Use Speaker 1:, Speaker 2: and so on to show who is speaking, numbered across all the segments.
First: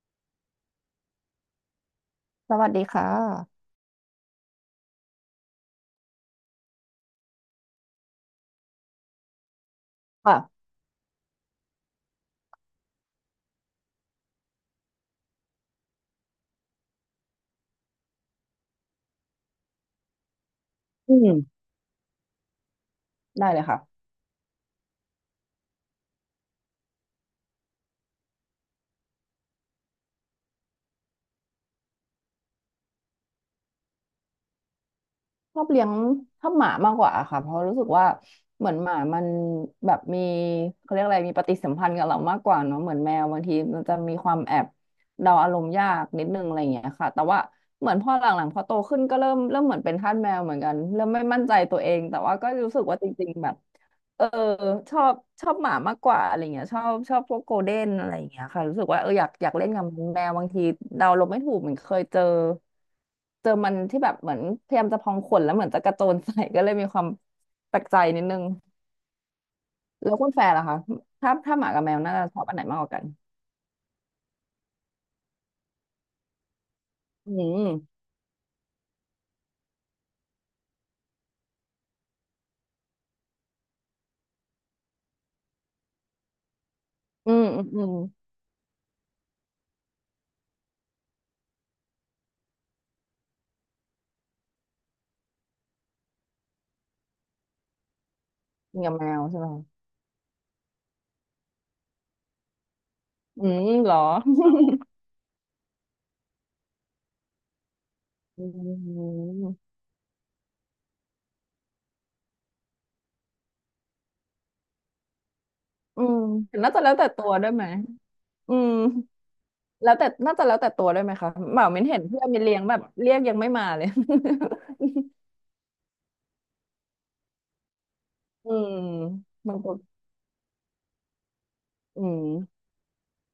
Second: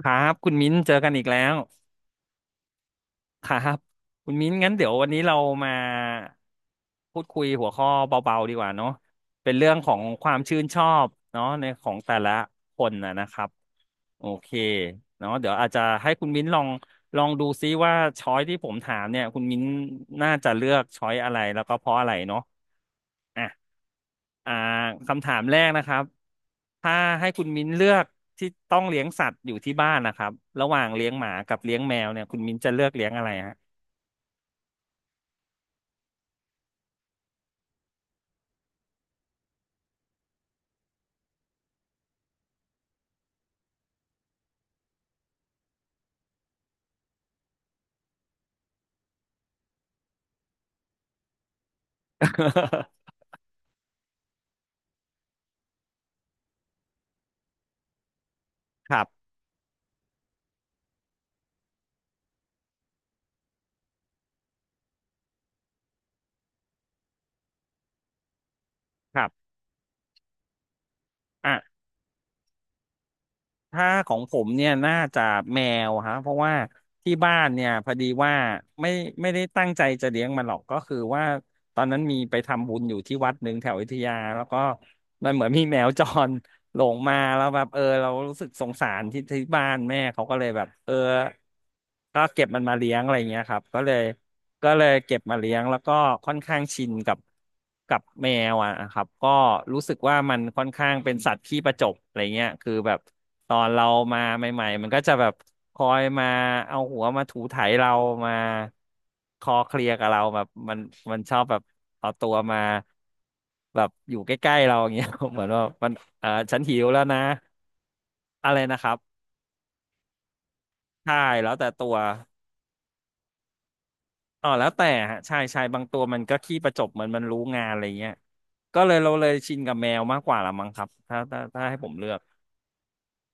Speaker 1: ครับคุณมิ้นเจอกันอีกแล้ว
Speaker 2: สวัสดีค่
Speaker 1: ครั
Speaker 2: ะ
Speaker 1: บคุณมิ้นงั้นเดี๋ยววันนี้เรามาพูดคุยหัวข้อเบาๆดีกว่าเนาะเป็นเรื่องของความชื่
Speaker 2: ค่ะ
Speaker 1: นชอบเนาะในของแต่ละคนนะนะครับโอเคเนาะเดี๋ยวอาจจะให้คุณมิ้นลองดูซิว่าช้อยที่ผมถามเนี่ยคุณมิ้นน่าจะเลือกช้อ
Speaker 2: อื
Speaker 1: ยอะไร
Speaker 2: ม
Speaker 1: แล้วก็เพราะอะไรเนาะ อ่ะ
Speaker 2: ได้เลยค่ะ
Speaker 1: อ่าคำถามแรกนะครับ ถ้าให้คุณมิ้นเลือกที่ต้องเลี้ยงสัตว์อยู่ที่บ้านนะครับระหว่างเลี้ยงหมากับเลี้ยงแมวเนี่ยคุณมิ้นจะเลือกเลี้ยงอะไรฮะ
Speaker 2: ชอบเลี้ยงชอบหมามากกว่าค่ะเพราะรู้สึกว่าเหมือนหมามันแบบมีเขาเรียกอะไรมีปฏิสัมพันธ์กับเรามากกว่าเนาะเหมือนแมวบางทีมันจะมีความแอบเดาอารมณ์ยากนิดนึงอะไรอย่างเงี้ยค่ะแต่ว่าเหมือนพอหลังๆพอโตขึ้นก็เริ่มเหมือนเป็นทาสแมวเหมือนกันเริ่มไม่มั่นใจตัวเองแต่ว่าก็รู้สึกว่าจริงๆแบบ เออชอบชอบหมามากกว่าอะไรเงี้ยชอบพวกโกลเด้นอะไรอย่างเงี้ยค่ะรู้สึ ก
Speaker 1: ค
Speaker 2: ว่า
Speaker 1: รั
Speaker 2: เอออยา
Speaker 1: บ
Speaker 2: กอยากเล่นกับแมวบางทีเดาลมไม่ถูกเหมือนเคยเจอมันที่แบบเหมือนพยายามจะพองขนแล้วเหมือนจะกระโจนใส่ก็เลยมีความแปลกใจนิดนึง
Speaker 1: ครับ
Speaker 2: แล้วคุณแฟร์ล่ะคะถ้า
Speaker 1: อ่ะ
Speaker 2: หมากับแมวน่าจะชอบอันไหนมากกว่ากัน
Speaker 1: ถ้าของผมเนี่ยน่าจะแมวฮะเพราะว่าที่
Speaker 2: อื
Speaker 1: บ้านเนี่ยพอ
Speaker 2: ม
Speaker 1: ดีว่าไม่ไม่ได้ตั้งใจจะเลี้ยงมันหรอกก็คือว่าตอนนั้นมีไปทำบุญอยู่ที่วัดหนึ่งแถวอยุธยาแล้วก็มันเหมือนมีแมวจร หลงมา
Speaker 2: อื
Speaker 1: แล้
Speaker 2: ม
Speaker 1: วแบ
Speaker 2: อืม
Speaker 1: บเอ
Speaker 2: อื
Speaker 1: อ
Speaker 2: ม
Speaker 1: เรารู้สึกสงสารที่บ้านแม่เขาก็เลยแบบเออก็เก็บมันมาเลี้ยงอะไรเงี้ยครับก็เลยเก็บมาเลี้ยงแล้วก็ค่อนข้างชินกับแมวอ่ะ
Speaker 2: กินกั
Speaker 1: ค
Speaker 2: บ
Speaker 1: รั
Speaker 2: แม
Speaker 1: บ
Speaker 2: ว
Speaker 1: ก็
Speaker 2: ใช่ไหม
Speaker 1: รู้สึกว่ามันค่อนข้างเป็นสัตว์ขี้ประจบอะไรเงี้ยคือแบบ
Speaker 2: อื
Speaker 1: ตอน
Speaker 2: ม
Speaker 1: เรา
Speaker 2: เหรอ
Speaker 1: มาใหม่ๆมันก็จะแบบคอยมาเอาหัวมาถูไถเรามา
Speaker 2: อื
Speaker 1: คอ
Speaker 2: ม
Speaker 1: เคลียร์กับเราแบบมันชอบแบบเอาตัวมาแบบอยู่ใกล้ๆเราอย่างเงี้ย เหมือนว่ามัน
Speaker 2: อืม
Speaker 1: อ่าฉัน
Speaker 2: น่า
Speaker 1: หิ
Speaker 2: จะ
Speaker 1: ว
Speaker 2: แล้ว
Speaker 1: แล้ว
Speaker 2: แต่
Speaker 1: นะ
Speaker 2: ตัวด้วยไหม
Speaker 1: อะ
Speaker 2: อื
Speaker 1: ไร
Speaker 2: ม
Speaker 1: นะครับ
Speaker 2: แล้วแต่น่าจะแล้วแต่ตัวด้วยไหม
Speaker 1: ใช่
Speaker 2: คะ
Speaker 1: แล้ว
Speaker 2: เหมา
Speaker 1: แต่
Speaker 2: มิ
Speaker 1: ตั
Speaker 2: น
Speaker 1: ว
Speaker 2: เห็นเพื่อนมินเลี้ยงแบบ เรียกยังไม่มาเลย
Speaker 1: อ๋อแล้วแต่ฮะใช่ใช่บางตัวมันก็ขี้ประจบเหมือนมันรู้งานอะไรเงี้ย
Speaker 2: อืม
Speaker 1: ก็เลยเราเลยชิ
Speaker 2: บาง
Speaker 1: น
Speaker 2: ค
Speaker 1: กับ
Speaker 2: น
Speaker 1: แมวมากกว่าละมั้งครับถ้าให้ผม
Speaker 2: อื
Speaker 1: เลือก
Speaker 2: ม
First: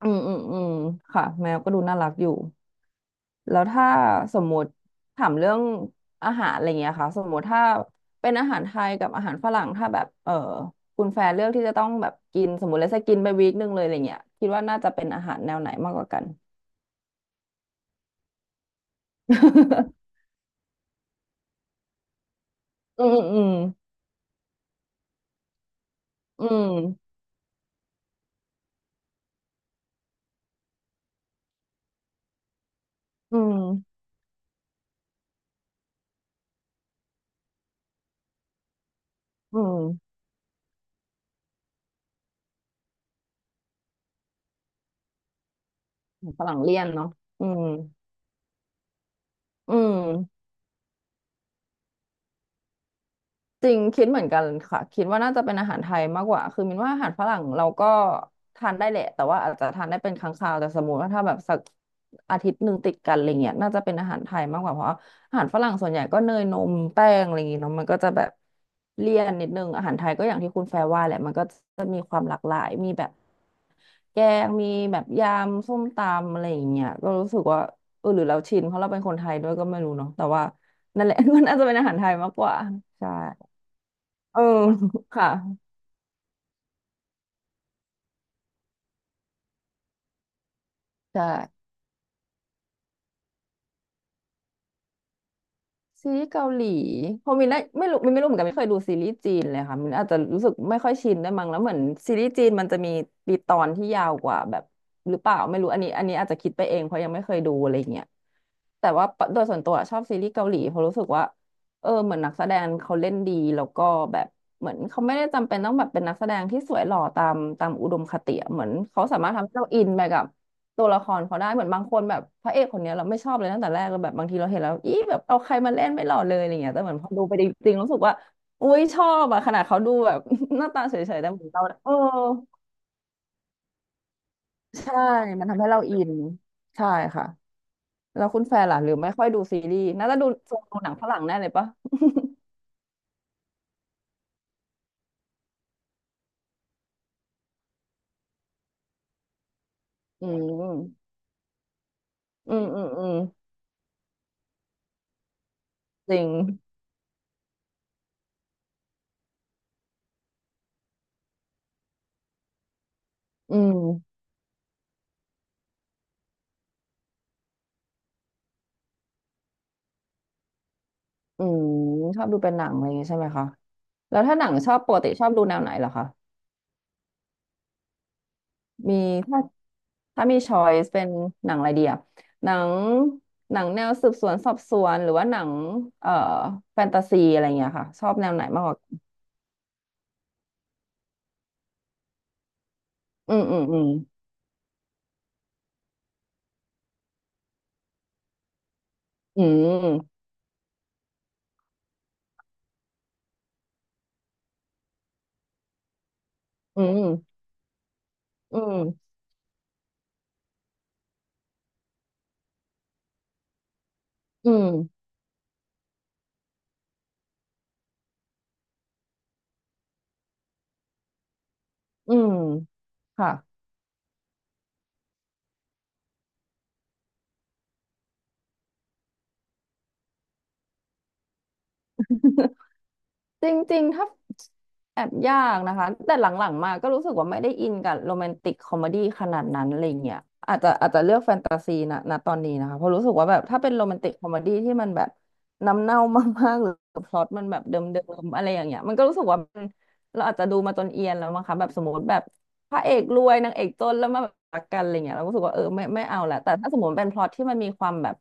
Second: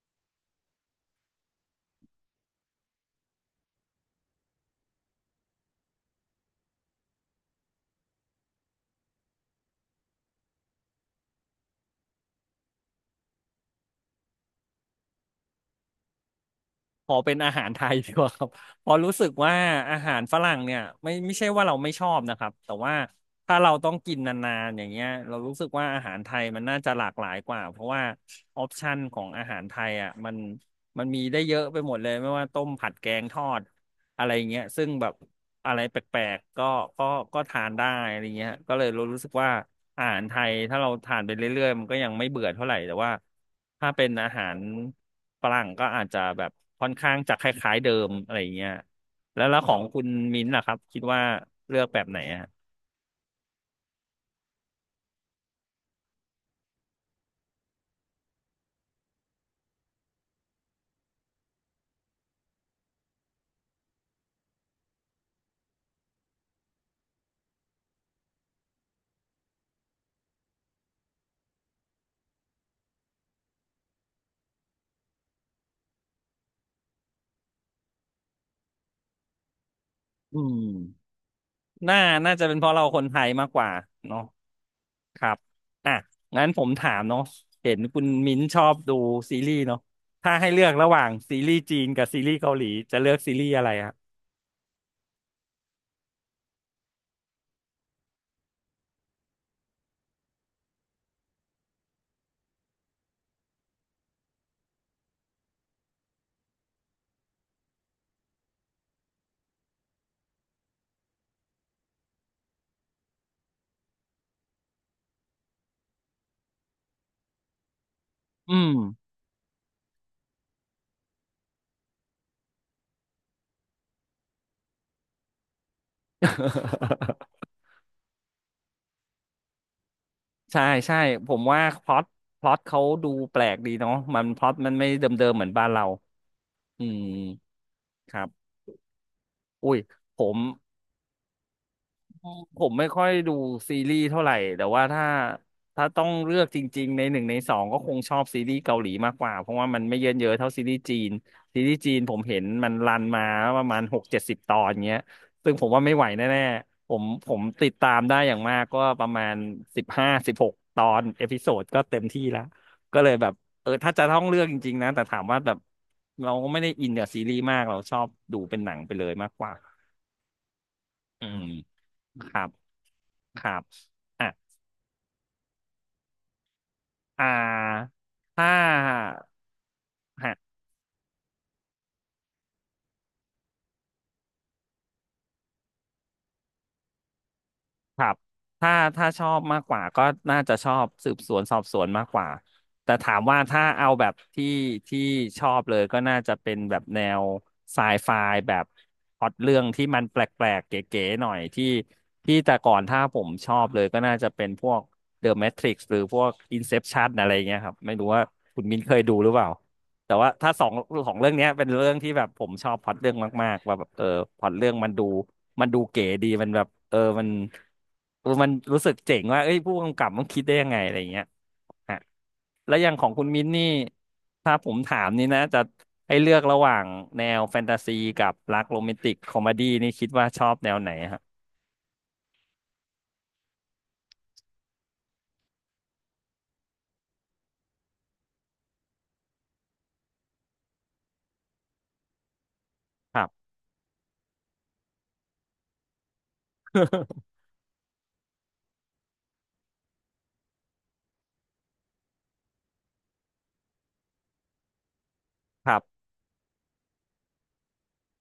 Speaker 2: อืมค่ะแมวก็ดูน่ารักอยู่แล้วถ้าสมมติถามเรื่องอาหารอะไรเงี้ยค่ะสมมติถ้าเป็นอาหารไทยกับอาหารฝรั่งถ้าแบบเออคุณแฟนเลือกที่จะต้องแบบกินสมมติแล้วจะกินไปวีคหนึ่งเลยอะไรเงี้ยคิดว่าน่าจะเป็นอาหารแนวไหนมากกว่ากัน
Speaker 1: ขอเป็นอาหารไทยดีกว่าครับ เพราะรู้สึกว่าอาหาร ฝรั่งเนี่ยไม่ใช่ว่าเราไม่ชอบนะครับแต่ว่า
Speaker 2: อืม
Speaker 1: ถ้าเราต้องกินนานๆอย่างเงี้ยเรารู้สึกว่าอาหารไท
Speaker 2: อื
Speaker 1: ยมันน่าจะหลา
Speaker 2: ม
Speaker 1: กหลายกว่าเพราะว่าออปชันของอาหารไทยอ่ะมันมีได้เยอะไปหมดเลยไม่ว่าต้มผัดแกงท
Speaker 2: อื
Speaker 1: อ
Speaker 2: ม
Speaker 1: ดอะไรเงี้ยซึ่งแบบอะไรแปลกๆก็ก็ทานได้อะไรเงี้ยก็เลยรู้สึกว่า
Speaker 2: อื
Speaker 1: อา
Speaker 2: ม
Speaker 1: หารไทยถ้าเราทานไปเรื่อยๆมันก็ยังไม่เบื่อเท่าไหร่แต่ว่าถ้าเป็นอาหารฝรั่งก็อาจจะ
Speaker 2: อืมฝ
Speaker 1: แบบ
Speaker 2: รั่งเลี่ย
Speaker 1: ค่
Speaker 2: น
Speaker 1: อน
Speaker 2: เนาะ
Speaker 1: ข้างจะค
Speaker 2: อืม
Speaker 1: ล้ายๆเดิมอะไรอย่างเงี้ยแล้วข
Speaker 2: อื
Speaker 1: องคุณ
Speaker 2: ม
Speaker 1: มิ้นท์ล่ะครับคิดว่าเลือกแบบไหนอะ
Speaker 2: จริงคิดเหมือนกันค่ะคิดว่าน่าจะเป็นอาหารไทยมากกว่าคือมินว่าอาหารฝรั่งเราก็ทานได้แหละแต่ว่าอาจจะทานได้เป็นครั้งคราวแต่สมมติว่าถ้าแบบสักอาทิตย์หนึ่งติดกันอะไรเงี้ยน่าจะเป็นอาหารไทยมากกว่าเพราะอาหารฝรั่งส่วนใหญ่ก็เนยนมแป้งอะไรอย่างงี้เนาะมันก็จะแบบเลี่ยนนิดนึงอาหารไทยก็อย่างที่คุณแฟร์ว่าแหละมันก็จะมีความหลากหลายมีแบบแกงมีแบบยำส้มตำอะไรอย่างเงี้ยก็รู้สึกว่าเออหรือเราชินเพราะเราเป็นคนไทยด้วยก็ไม่รู้เนาะแต่
Speaker 1: อื
Speaker 2: ว่า
Speaker 1: ม
Speaker 2: นั่นแหละ ก็น่าจะเป็นอาหา
Speaker 1: น่า
Speaker 2: รไทยมา
Speaker 1: น่า
Speaker 2: กก
Speaker 1: จะเป็
Speaker 2: ว่า
Speaker 1: นเพราะเราคน
Speaker 2: ใช่
Speaker 1: ไทยมากกว่าเนาะ
Speaker 2: เออ
Speaker 1: ค
Speaker 2: ค่ะ
Speaker 1: รับอ่ะงั้นผมถามเนาะเห็นคุณมิ้นท์ชอบดูซีรีส์เนาะถ้าให้เลือกระหว่าง
Speaker 2: ใช่
Speaker 1: ซีรีส์จีนกับซีรีส์เกาหลีจะเลือกซีรีส์อะไรอะ
Speaker 2: ซีรีส์เกาหลีพอมินได้ไม่รู้มินไม่รู้เหมือนกันไม่เคยดูซีรีส์จีนเลยค่ะมินอาจจะรู้สึกไม่ค่อยชินได้วยมั้งแล้วเหมือนซีรีส์จีนมันจะมีปีตอนที่ยาวกว่าแบบหรือเปล่าไม่รู้อันนี้อาจจะคิดไปเองเพราะยังไม่เคยดูอะไรเงี้ยแต่ว่าโดยส่วนตัวชอบซีรีส์เกาหลีเพราะรู้สึกว่าเออเหมือนนักแสดงเขาเล่นดีแล้วก็แบบเหมือนเขาไม่ได้จำเป็นต้องแบบเป็นนักแสดงที่สวยหล่อตามอุดมคติอะ
Speaker 1: อื
Speaker 2: เหมื
Speaker 1: ม
Speaker 2: อนเขาสามารถทำให้เราอินไปกับ ตัวละครเขาได้เหมือนบางคนแบบพระเอกคนเนี้ยเราไม่ชอบเลยตั้งแต่แรกเราแบบบางทีเราเห็นแล้วอีแบบเอาใครมาเล่นไม่หล่อเลยอะไรเงี้ยแต่เหมือนพอดู ไปจริงๆรู้สึกว่าอุ้ยชอบอะขนาดเขาดูแบบ
Speaker 1: ใช่
Speaker 2: หน้าตาเฉ
Speaker 1: ใช่
Speaker 2: ยๆ
Speaker 1: ผ
Speaker 2: แต่
Speaker 1: ม
Speaker 2: เหมือน
Speaker 1: ว่า
Speaker 2: เรา
Speaker 1: พ
Speaker 2: เออ
Speaker 1: ล็อตพล็อตเขาดูแปลกดีเนาะมันพล็อตมันไม่
Speaker 2: ใช่
Speaker 1: เดิมๆเห
Speaker 2: มั
Speaker 1: มื
Speaker 2: น
Speaker 1: อน
Speaker 2: ทำ
Speaker 1: บ้า
Speaker 2: ให้
Speaker 1: น
Speaker 2: เรา
Speaker 1: เรา
Speaker 2: อิน
Speaker 1: อื
Speaker 2: ใช่
Speaker 1: ม
Speaker 2: ค่ะ
Speaker 1: ค
Speaker 2: แล้
Speaker 1: รั
Speaker 2: ว
Speaker 1: บ
Speaker 2: คุณแฟนล่ะหรือไม่ค่อยดูซี
Speaker 1: อุ้
Speaker 2: รี
Speaker 1: ย
Speaker 2: ส์น่าจะ
Speaker 1: ผ
Speaker 2: ดู
Speaker 1: ม
Speaker 2: ดูหนังฝรั่งแน่เลยปะ
Speaker 1: ผมไม่ค่อยดูซีรีส์เท่าไหร่แต่ว่าถ้าต้องเลือกจริงๆในหนึ่งในสองก็คงชอบซีรีส์เกาหลีมากกว่าเพราะว่ามันไม่เยินเย
Speaker 2: อื
Speaker 1: อะเท่าซีรีส์จีน
Speaker 2: ม
Speaker 1: ซีรีส์จีนผมเห็น
Speaker 2: อืม
Speaker 1: มัน
Speaker 2: อืม
Speaker 1: รัน
Speaker 2: อืม
Speaker 1: มาประมาณ60-70 ตอนเงี้ยซึ่งผมว่าไม่ไหว
Speaker 2: จริง
Speaker 1: แน่ๆผมติดตามได้อย่างมากก็ประมาณ15-16 ตอนเอพิโซดก็เต็มที่ละก็เลยแบบ
Speaker 2: อื
Speaker 1: เออ
Speaker 2: ม
Speaker 1: ถ้าจะต้องเลือกจริงๆนะแต่ถามว่าแบบเราก็ไม่ได้อินกับซีรีส์มากเราชอบดูเป็นหนังไปเลยมากกว่าอืม
Speaker 2: อืมชอ
Speaker 1: ค
Speaker 2: บดู
Speaker 1: รับ
Speaker 2: เป็นหนังอะไรอย่างงี้ใช่ไหม
Speaker 1: ค
Speaker 2: คะ
Speaker 1: รับ
Speaker 2: แล้ว
Speaker 1: อ่ะ
Speaker 2: ถ้าหนังชอบปกติชอบดูแนวไหนเหรอคะ
Speaker 1: อ่าถ้า
Speaker 2: มีถ้าถ้า
Speaker 1: ฮะ
Speaker 2: มีช้อยส์เป็นหนังอะไรดีอะหนังหนังแนวสืบสวนสอบสวนหรือว่าหนังเอ่อแฟนตาซีอะไรเงี้ยค่ะ
Speaker 1: ค
Speaker 2: ช
Speaker 1: รั
Speaker 2: อบ
Speaker 1: บ
Speaker 2: แนวไหนมาก
Speaker 1: ถ้า
Speaker 2: กว่า
Speaker 1: ถ้าชอบมากกว่าก็น่าจะชอบสืบสวนสอบสวนมากกว่า แต่ถาม
Speaker 2: อื
Speaker 1: ว่า
Speaker 2: มอื
Speaker 1: ถ้า
Speaker 2: มอืม
Speaker 1: เอาแบบที่ชอบเลยก็น่าจะเป็นแบบแนวไซไฟแบบพล็อต
Speaker 2: อื
Speaker 1: เรื่องที่มันแป
Speaker 2: ม
Speaker 1: ลกๆ เก๋ๆหน่อยที่ที่แต่ก่อนถ้าผมชอบเลยก็น่าจะเป็นพวก The Matrix หรือพวก
Speaker 2: อื
Speaker 1: Inception อะไร
Speaker 2: ม
Speaker 1: เงี้ยครับไม่รู้ว่า
Speaker 2: อื
Speaker 1: คุณมินเคย
Speaker 2: ม
Speaker 1: ดูหรือเปล่า แต่ว่าถ้าสองของเรื่องเนี้ยเป็นเรื่องที่แบบผมชอบพล็อตเรื่องมากๆว่าแบบเออพล็อ
Speaker 2: อื
Speaker 1: ตเรื่องมัน
Speaker 2: ม
Speaker 1: ดูมันดูเก๋ดีมันแบบเออมันเออมันรู้สึกเจ๋งว่าเอ้ยผู้กำกับมันคิดได้ยังไงอะไรอย่างเงี้ยฮะ
Speaker 2: อืมอืม
Speaker 1: แล้วอย่างของคุณ
Speaker 2: ค่ะ
Speaker 1: มิ้นนี่ถ้าผมถามนี่นะจะให้เลือกระหว่างแนวแฟนตาซีกับรักโรแมนติกคอมดี้นี่คิดว่าชอบแนวไหนฮะ
Speaker 2: จริงๆ ถ้าแอบยากนะคะแต่หลังๆมาก็รู้สึกว่าไม่ได้อินกับโรแมนติกคอมเมดี้ขนาดนั้นอะไรเงี้ยอาจจะเลือกแฟนตาซีนะณตอนนี้นะคะเพราะรู้สึ
Speaker 1: ค
Speaker 2: ก
Speaker 1: รั
Speaker 2: ว่า
Speaker 1: บ
Speaker 2: แบบถ้าเป็นโรแมนติกคอมเมดี้ที่มันแบบน้ำเน่ามากๆหรือพล็อต มันแบบเดิมๆอะไรอย่างเงี้ยมันก็รู้สึกว่ามันเราอาจจะดูมาจนเอียนแล้วมั้งคะแบบสมมติแบบพระเอกรวยนางเอกจนแล้วมาแบบรักกันอะไรเงี้ยเราก็รู้สึกว่าเออ
Speaker 1: ครั
Speaker 2: ไม่
Speaker 1: บ
Speaker 2: ไม่เอาแหละแต่ถ้าสมมติเป็นพล็อตที่มันมีความแบบ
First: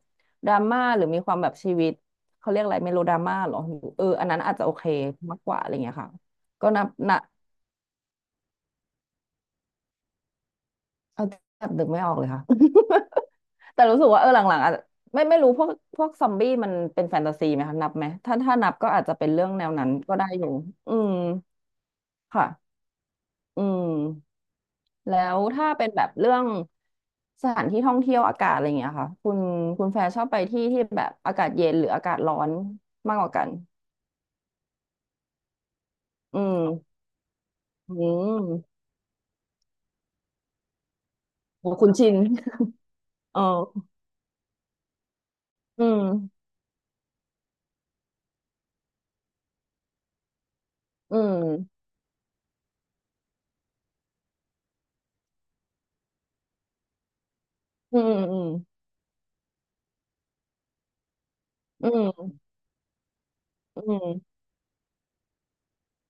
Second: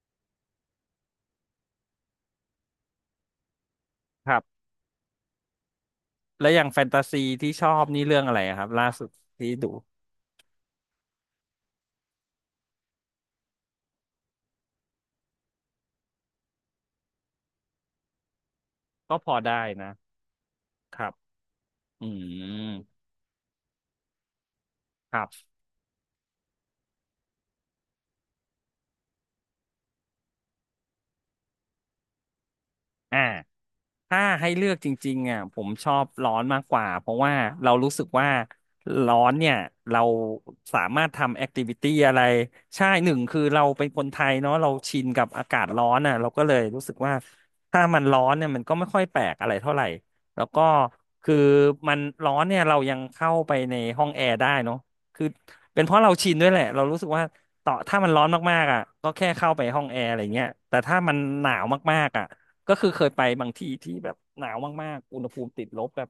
Speaker 2: ดราม่าหรือมีความแบบชีวิต เขาเรียกอะไรเมโลดราม่าเหรอเอออัน
Speaker 1: ค
Speaker 2: นั้
Speaker 1: รั
Speaker 2: นอาจ
Speaker 1: บ
Speaker 2: จะโอเคมากกว่าอะไรเงี้ยค่ะ
Speaker 1: แล้วอย่า
Speaker 2: ก็
Speaker 1: งแฟ
Speaker 2: นับ
Speaker 1: นตาซี
Speaker 2: นะ
Speaker 1: ที่ชอบนี่เรื่องอะไรอะครับล่าสุดที่ดู
Speaker 2: เอาแบบนึกไม่ออกเลยค่ะ แต่รู้สึกว่าเออหลังๆอาจจะไม่รู้พวกซอมบี้มันเป็นแฟนตาซีไหมคะนับไหมถ้านับก็อาจจะ
Speaker 1: ก็
Speaker 2: เป็
Speaker 1: พ
Speaker 2: น
Speaker 1: อ
Speaker 2: เรื่อง
Speaker 1: ได้
Speaker 2: แนวนั้
Speaker 1: นะ
Speaker 2: นก็ได้อยู่อื
Speaker 1: ครั
Speaker 2: ม
Speaker 1: บอืม
Speaker 2: ค่ะอืม
Speaker 1: ค
Speaker 2: แล้
Speaker 1: รั
Speaker 2: ว
Speaker 1: บ
Speaker 2: ถ้าเป็นแบบเรื่องสถานที่ท่องเที่ยวอากาศอะไรอย่างเงี้ยค่ะคุณแฟร์ชอบไปที่ที่แบบอากาศเย็นหรืออากาศร้อนมาก
Speaker 1: อ่า
Speaker 2: กว่ากัน
Speaker 1: ถ้าให้เลือกจริงๆอ่ะผมชอบร้อ
Speaker 2: อื
Speaker 1: นมากกว่า
Speaker 2: ม
Speaker 1: เพราะว่าเรารู้
Speaker 2: อื
Speaker 1: สึกว่า
Speaker 2: ม
Speaker 1: ร้อนเนี่ยเราสามารถทำแอคทิ
Speaker 2: โอ้
Speaker 1: วิ
Speaker 2: คุ
Speaker 1: ตี้
Speaker 2: ณชิ
Speaker 1: อะ
Speaker 2: น
Speaker 1: ไรใช่หนึ่ง คื
Speaker 2: เอ
Speaker 1: อเราเป็น
Speaker 2: อ
Speaker 1: คนไทยเนาะเราชินกับอากาศ
Speaker 2: อื
Speaker 1: ร้อนอ่ะเรา
Speaker 2: ม
Speaker 1: ก็เลยรู้สึกว่าถ้ามันร้อนเนี่ยมันก็ไม่ค่อยแปลกอะไรเท่าไหร่แล้วก็
Speaker 2: อื
Speaker 1: คือ
Speaker 2: ม
Speaker 1: มันร้อนเนี่ยเรายังเข้าไปในห้องแอร์ได้เนาะคือเป็นเพราะเราชินด้วยแหละเรารู้สึกว่าต่อ
Speaker 2: อื
Speaker 1: ถ้ามัน
Speaker 2: ม
Speaker 1: ร้อน
Speaker 2: อืม
Speaker 1: มากๆอ่ะก็แค่เข้าไปห้องแอร์อะไรเงี้ยแต่ถ้ามันหนาว
Speaker 2: อื
Speaker 1: มากๆอ่ะ
Speaker 2: ม
Speaker 1: ก็คือเคยไปบางที่
Speaker 2: อื
Speaker 1: ที่แบบ
Speaker 2: ม
Speaker 1: หนาวมากๆอุณหภูมิติดลบแบบ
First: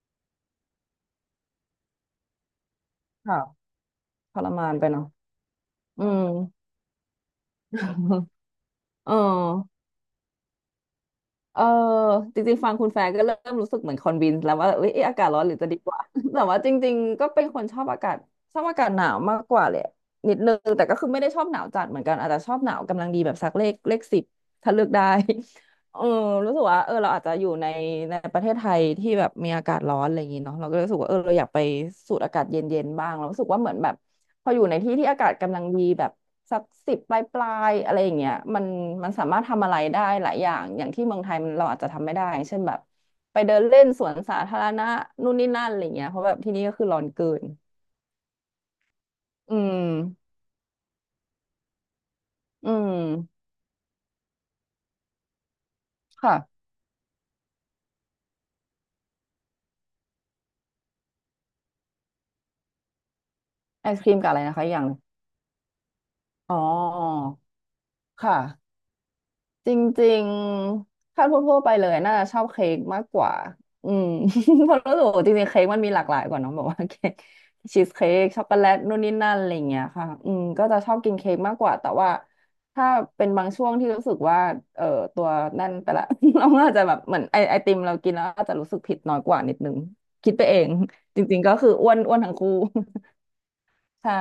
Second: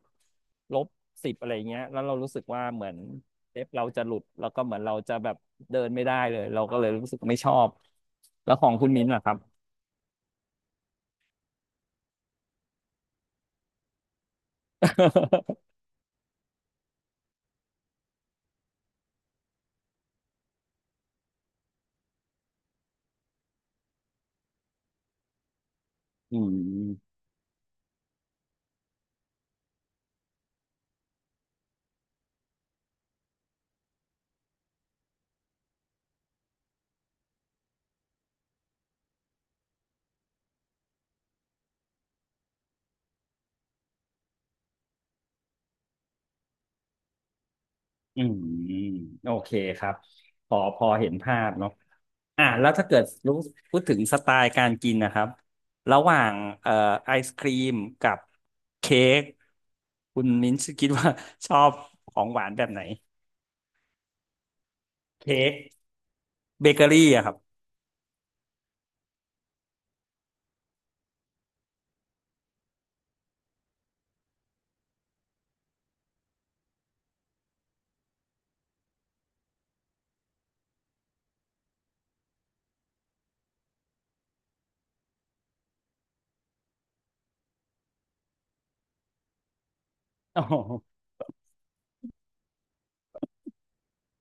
Speaker 1: ลบ10อะไรเงี้ยแล้วเรารู้สึกว่าเหมือน
Speaker 2: ค่ะ
Speaker 1: เล็บเราจะหลุด
Speaker 2: ท
Speaker 1: แล้
Speaker 2: ร
Speaker 1: วก็
Speaker 2: มา
Speaker 1: เห
Speaker 2: น
Speaker 1: มือน
Speaker 2: ไป
Speaker 1: เรา
Speaker 2: เนาะ
Speaker 1: จะแบบเดินไม่
Speaker 2: อื
Speaker 1: ได้
Speaker 2: ม
Speaker 1: เลยเราก็เลยรู้สึกไม่ชอบ แล้วของคุณมิ้น
Speaker 2: เออ
Speaker 1: ท์ล่ะครับ
Speaker 2: เออจริงๆ ฟังคุณแฟร์ก็เริ่มรู้สึกเหมือนคอนวินแล้วว่าเอ้ยเอ๊ะอากาศร้อนหรือจะดีกว่า แต่ว่าจริงๆ ก็เป็นคนชอบอากาศชอบอากาศหนาวมากกว่าเลยนิดนึงแต่ก็คือไม่ได้ชอบหนาวจัดเหมือนกัน อาจจะชอบหนาวกำลังดีแบบสักเลขสิบถ้าเลือกได้ เออ
Speaker 1: อื
Speaker 2: รู้สึกว่าเออ
Speaker 1: ม
Speaker 2: เราอาจจะอยู่ในในประเทศไทยที่แบบมีอากาศร้อนอะไรอย่างงี้เนาะเราก็รู้สึกว่าเออเราอยากไปสูดอากาศเย็นๆบ้างเรารู้สึกว่าเหมือนแบบ พออยู่ในที่ที่อากาศกำลังดีแบบสักสิบปลายอะไรอย่างเงี้ยมันมันสามารถทำอะไรได้หลายอย่างอย่างที่เมืองไทยมันเราอาจจะทำไม่ได้เช่นแบบไปเดินเล่นสวนสาธารณะนู่นนี่นั่นอะไรเงี้ยเพราะแบบที่นี่ก็คือร้อนเกิน
Speaker 1: อืมโอเค
Speaker 2: อื
Speaker 1: ครับ
Speaker 2: ม
Speaker 1: พอพอเห็นภาพเนาะอ่ะแล้
Speaker 2: อื
Speaker 1: วถ้าเกิดรู้
Speaker 2: ม
Speaker 1: พูดถึงสไตล์การกินนะครับระหว่าง
Speaker 2: ค่ะ
Speaker 1: เอ่อไอศครีมกับเค้กคุณมิ้นท์คิดว่า ชอบของหวานแบบไหน
Speaker 2: ไอศครีมกับอะไรนะคะอย่าง
Speaker 1: เค้ก
Speaker 2: อ๋อ
Speaker 1: เบเกอรี่อะครับ
Speaker 2: ค่ะ จริงๆถ้าทั่วๆไปเลยน่าจะชอบเค้กมากกว่าอืม เพราะรู้สึกว่าจริงๆเค้กมันมีหลากหลายกว่าเนองแบบว่าเค้กชีสเค้กช็อกโกแลตนู่นนี่นั่นอะไรอย่างเงี้ยค่ะอืมก็จะชอบกินเค้กมากกว่าแต่ว่าถ้าเป็นบางช่วงที่รู้สึกว่าเอ่อตัวนั่นไปละ เราก็อาจจะแบบเหมือนไอติมเรากินแล้วอาจจะรู้สึกผิดน้อยกว่านิดนึงคิด
Speaker 1: โอ้
Speaker 2: ไป
Speaker 1: โห
Speaker 2: เองจริงๆก็คืออ้วนทั้งคู่ ใช่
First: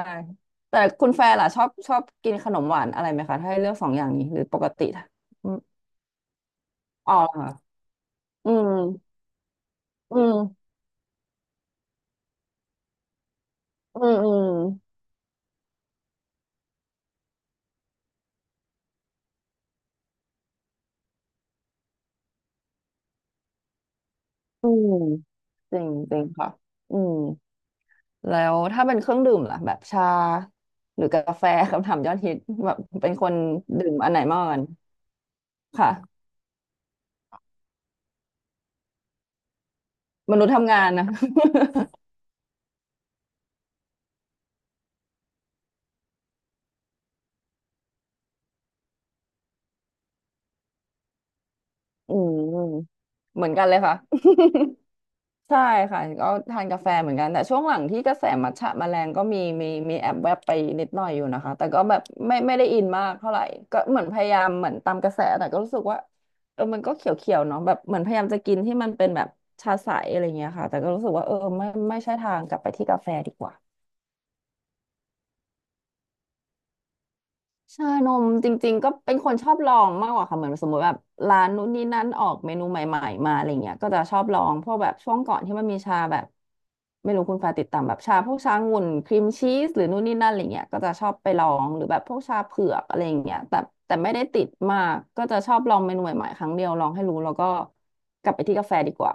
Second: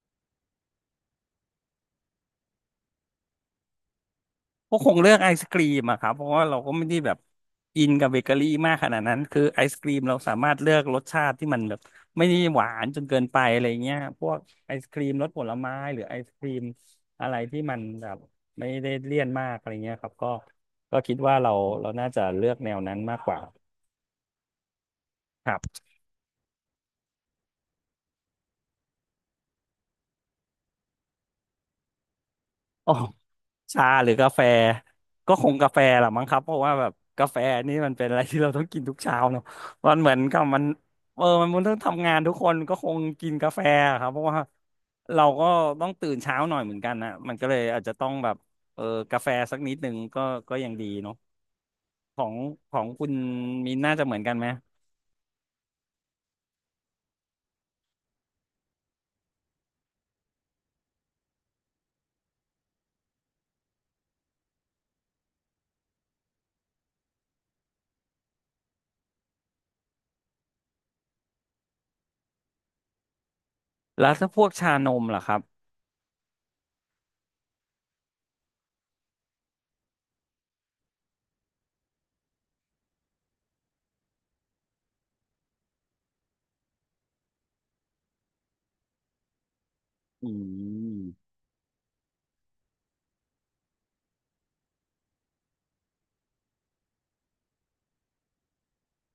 Speaker 2: แต่คุณแฟร์ล่ะชอบกินขนมหวานอะไรไหมคะถ้าให้เลือกสองอย่างนี้หรือปก
Speaker 1: ก็
Speaker 2: ติ
Speaker 1: คงเลือกไอศ
Speaker 2: อื
Speaker 1: กรีมอะครับเพราะว่าเราก็ไม่ได้แบ
Speaker 2: อ๋อ
Speaker 1: บ
Speaker 2: ค่ะ
Speaker 1: อินกับเบเกอ
Speaker 2: อ
Speaker 1: รี่
Speaker 2: อืม
Speaker 1: มากขนาดนั้น คือไอศกรีม
Speaker 2: อื
Speaker 1: เราสามารถ
Speaker 2: ม
Speaker 1: เลือกรสชาติที่มันแบบไม่ได้หวานจนเกินไปอะไรเงี้ย
Speaker 2: อืม
Speaker 1: พ
Speaker 2: อื
Speaker 1: วก
Speaker 2: ม
Speaker 1: ไอศกรีมรสผลไม้หรือไอศกรีมอะไรที่มันแบบไม่ได้เลี่ยนมากอะไรเงี้ยครับก็คิดว่าเราน่าจะเลือกแนวนั้นมากกว่า
Speaker 2: อืม จริงจริงค่ะ อืม แล้วถ้าเป็นเครื่องดื่มล่ะแบบชาหรือกาแฟ คำถามยอดฮิตแบบ
Speaker 1: โอ้
Speaker 2: เป็นคน
Speaker 1: ชา
Speaker 2: ดื่ม
Speaker 1: ห
Speaker 2: อั
Speaker 1: รื
Speaker 2: น
Speaker 1: อ
Speaker 2: ไหน
Speaker 1: กา
Speaker 2: มาก
Speaker 1: แฟ
Speaker 2: กว่ากัน
Speaker 1: ก็คงกาแฟแหละ
Speaker 2: ค่ะ
Speaker 1: มั้งครับเพราะว่าแบบกาแฟนี่มันเป็นอะไรที่เราต้องกินทุกเช้าเนอะมันเหมือน
Speaker 2: ม
Speaker 1: กับ
Speaker 2: นุษย์
Speaker 1: มัน
Speaker 2: ทำงานนะ
Speaker 1: มันต้องทำงานทุกคนก็คงกินกาแฟอะครับเพราะว่าเราก็ต้องตื่นเช้าหน่อยเหมือนกันนะมันก็เลยอาจจะต้องแบบเออกาแฟสักนิดหนึ่งก็ยังดีเนาะ
Speaker 2: อื
Speaker 1: ของ
Speaker 2: ม
Speaker 1: คุณ
Speaker 2: เหมือนกัน
Speaker 1: มิ
Speaker 2: เล
Speaker 1: น
Speaker 2: ย
Speaker 1: น่า
Speaker 2: ค่ะ
Speaker 1: จะเหมือนกันไหม
Speaker 2: ใช่ค่ะก็ทานกาแฟเหมือนกันแต่ช่วงหลังที่กระแสมัทฉะมาแรงก็มีแอบแวบไปนิดหน่อยอยู่นะคะแต่ก็แบบไม่ได้อินมากเท่าไหร่ก็เหมือนพยายามเหมือนตามกระแสแต่ก็รู้สึกว่าเออมันก็เขียวๆเนาะแบบเหมือนพยายามจะกินที่มันเป็นแบบชาใสอะไรเงี้ยค่ะแต่ก็รู้สึกว่าเออไม่ใช่ทางกลับไปที่กาแฟดีกว่า
Speaker 1: แล้วถ้าพวกชานมล่ะครับ
Speaker 2: ชานมจริงๆก็เป็นคนชอบลองมากกว่าค่ะเหมือนสมมติแบบร้านนู้นนี่นั่นออกเมนูใหม่ๆมาอะไรเงี้ยก็จะชอบลองเพราะแบบช่วงก่อนที่มันมีชาแบบไม่รู้คุณฟ้าติดตามแบบชาพวกชางุ่นครีมชีสหรือนู่นนี่
Speaker 1: อื
Speaker 2: นั่นอะไรเงี้ยก็จะชอบไป
Speaker 1: ม
Speaker 2: ลองหรือแบบพวกชาเผือกอะไรเงี้ยแต่แต่ไม่ได้ติดมากก็จะชอบลองเมนูใหม่ๆครั้งเดียวลองให้รู้แล้วก็กลับไปที่กาแฟดีกว่า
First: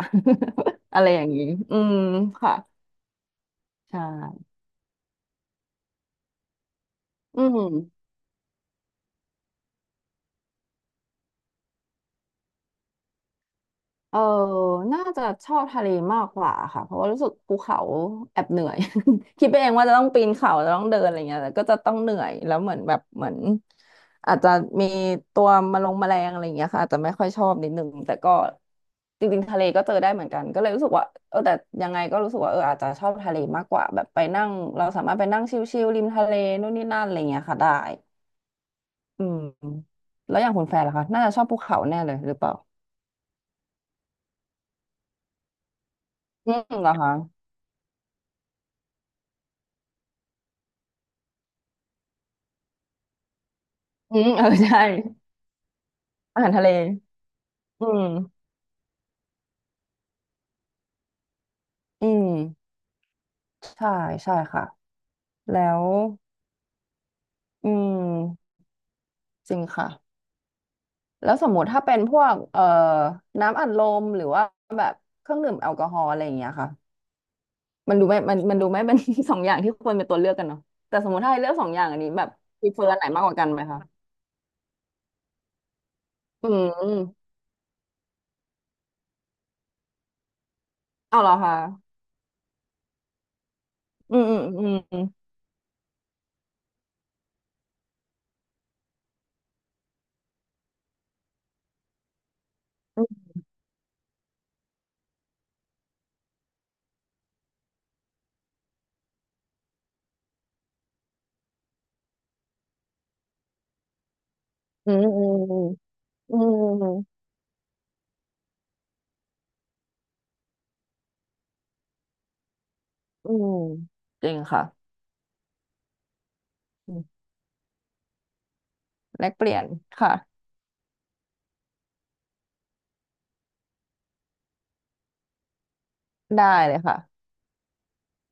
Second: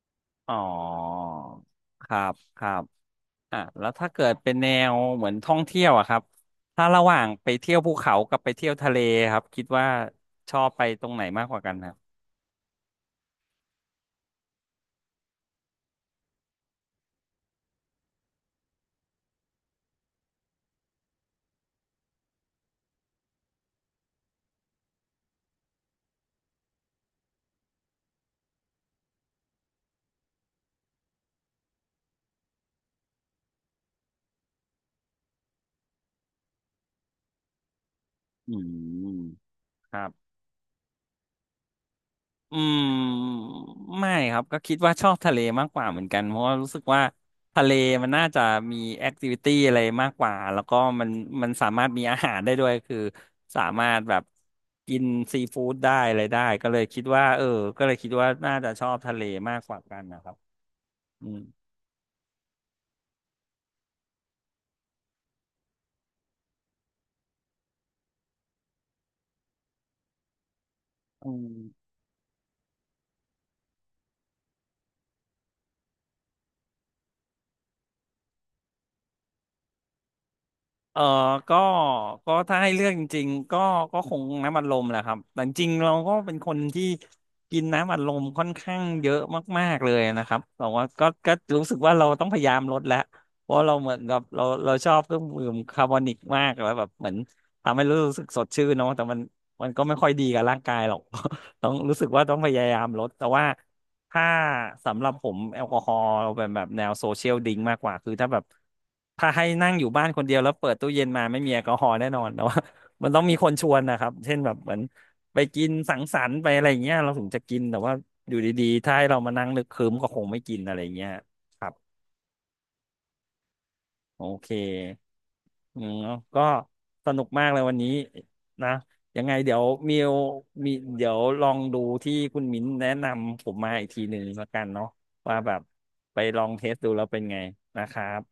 Speaker 1: อ๋อ
Speaker 2: อะไรอย่างนี้อืม
Speaker 1: ครับ
Speaker 2: ค่ะ
Speaker 1: ครับ อ่ะแล้ว
Speaker 2: ใช่
Speaker 1: ถ้าเกิดเป็นแนวเหมือนท่องเที่ยวอะครับถ้าระหว่าง
Speaker 2: อื
Speaker 1: ไปเที่ยว
Speaker 2: ม
Speaker 1: ภูเขากับไปเที่ยวทะเลครับคิดว่าชอบไปตรงไหนมากกว่ากันครับ
Speaker 2: เออน่าจะชอบทะเลมากกว่าค่ะ เพราะว่ารู้สึกภูเขาแอบเหนื่อย คิดไปเองว่าจะต้องปีนเขาจะต้องเดินอะไรเงี้ยแต่ก็จะต้องเหนื่อยแล้วเหมือนแบบเหมือนอาจจะมีตัวมาลงแมลงอะไรเงี้ยค่ะอาจจะไม่ค่อยชอบนิดนึงแต่ก็จริงๆทะเลก็เจอได้เหมือนกันก็เลยรู้สึกว่าเออแต่ยังไงก็รู้สึกว่าเอออาจจะชอบทะเลมากกว่าแบบไปนั่งเราสามารถไปนั่งชิลๆริมทะเลนู่นนี่นั่นอะไรเงี้ยค่ะได้
Speaker 1: อื
Speaker 2: อื
Speaker 1: ม
Speaker 2: ม
Speaker 1: ครับ
Speaker 2: แล้วอย่างคุณแฟนล่ะคะน่าจะชอบภูเขาแน่เลยหรือเปล่า
Speaker 1: อืมไม่ครับก็คิดว่าชอบทะเลมากกว่าเหมือนกันเพราะ
Speaker 2: อื
Speaker 1: ว่า
Speaker 2: ม
Speaker 1: รู้สึก
Speaker 2: เหรอ
Speaker 1: ว่า
Speaker 2: คะ
Speaker 1: ทะเลมันน่าจะมีแอคทิวิตี้อะไรมากกว่าแล้วก็มันสามารถมีอาหารได้ด้วยคือสามารถแบ
Speaker 2: อื
Speaker 1: บ
Speaker 2: มเออใช่
Speaker 1: กินซีฟู้ดได้อะไรได้
Speaker 2: อาหารทะ
Speaker 1: ก็
Speaker 2: เล
Speaker 1: เลยคิดว่าเออก็
Speaker 2: อื
Speaker 1: เลยคิดว่า
Speaker 2: ม
Speaker 1: น่าจะชอบทะเลมากกว่ากันนะครับอืม
Speaker 2: อืมใช่ใช่ค่ะแล้วอืมจริงค่ะ
Speaker 1: อื
Speaker 2: แล้วสมมติถ้า
Speaker 1: ม
Speaker 2: เป็นพวกน้ำอัดลมหรือว่าแบบเครื่องดื่มแอลกอฮอล์อะไรอย่างเงี้ยค่ะมันดูไม่มันดูไม่ เป็น สองอย่างที่ควรเป็นตัวเลือกกันเนาะแต่
Speaker 1: เออ
Speaker 2: สมมติถ้าให้เลือ
Speaker 1: ก็
Speaker 2: กสองอย่างอันนี้แบบ
Speaker 1: ถ้า
Speaker 2: พร
Speaker 1: ให้
Speaker 2: เฟ
Speaker 1: เลื
Speaker 2: อ
Speaker 1: อก
Speaker 2: ร์อัน
Speaker 1: จ
Speaker 2: ไหนมา
Speaker 1: ริ
Speaker 2: ก
Speaker 1: ง
Speaker 2: กว่ากัน
Speaker 1: ๆก็
Speaker 2: ไหมคะ
Speaker 1: คงน้ำอัดลมแหละครับแต่จริงๆเราก็เป็น
Speaker 2: อื
Speaker 1: คนที่
Speaker 2: ม
Speaker 1: กินน้ำอัดลมค่อนข้างเยอะมากๆเลยนะครับแต่ว่าก็
Speaker 2: เอาเหรอคะ
Speaker 1: รู้สึกว่าเราต้องพยายามลดแล้วเพราะเราเหมือน
Speaker 2: อื
Speaker 1: กับ
Speaker 2: มอืม
Speaker 1: เราชอ
Speaker 2: อื
Speaker 1: บ
Speaker 2: ม
Speaker 1: เครื่องดื่มคาร์บอนิกมากแล้วแบบเหมือนทำให้รู้สึกสดชื่นเนาะแต่มันก็ไม่ค่อยดีกับร่างกายหรอก ต้องรู้สึกว่าต้องพยายามลดแต่ว่า ถ้าสำหรับผมแอลกอฮอล์เป็นแบบแนวโซเชียลดริงก์มากกว่าคือถ้าแบบถ้าให้นั่งอยู่บ้านคนเดียวแล้วเปิดตู้เย็นมาไม่มีแอลกอฮอล์แน่นอนแต่ว่า มันต้องมีคนชวนนะครับเช่นแบบเหมือน
Speaker 2: อื
Speaker 1: ไปกิน
Speaker 2: ม
Speaker 1: สังสรร
Speaker 2: อื
Speaker 1: ค์
Speaker 2: ม
Speaker 1: ไปอะไร
Speaker 2: อื
Speaker 1: อ
Speaker 2: ม
Speaker 1: ย่าง
Speaker 2: อื
Speaker 1: เงี้
Speaker 2: ม
Speaker 1: ยเราถึงจะกินแต่ว่าอยู่ดีๆถ้าให้เรามานั่งนึกครึ้มก็คงไม่กินอะไรอย่างเงี้ยครับ
Speaker 2: อืม
Speaker 1: โอ
Speaker 2: จริง
Speaker 1: เค
Speaker 2: ค่ะ
Speaker 1: อืมก็สนุกมากเลยวันนี้นะยั
Speaker 2: แล
Speaker 1: งไง
Speaker 2: กเป
Speaker 1: เดี๋
Speaker 2: ลี่
Speaker 1: ย
Speaker 2: ย
Speaker 1: ว
Speaker 2: น
Speaker 1: มิ
Speaker 2: ค่ะ
Speaker 1: วมีเดี๋ยวลองดูที่คุณมิ้นแนะนำผมมาอีกทีหนึ่งแล้วกันเนาะว่าแบบไปลอ
Speaker 2: ได้
Speaker 1: งเท
Speaker 2: เล
Speaker 1: ส
Speaker 2: ย
Speaker 1: ดู
Speaker 2: ค่ะ
Speaker 1: แล้วเป็นไงนะครับ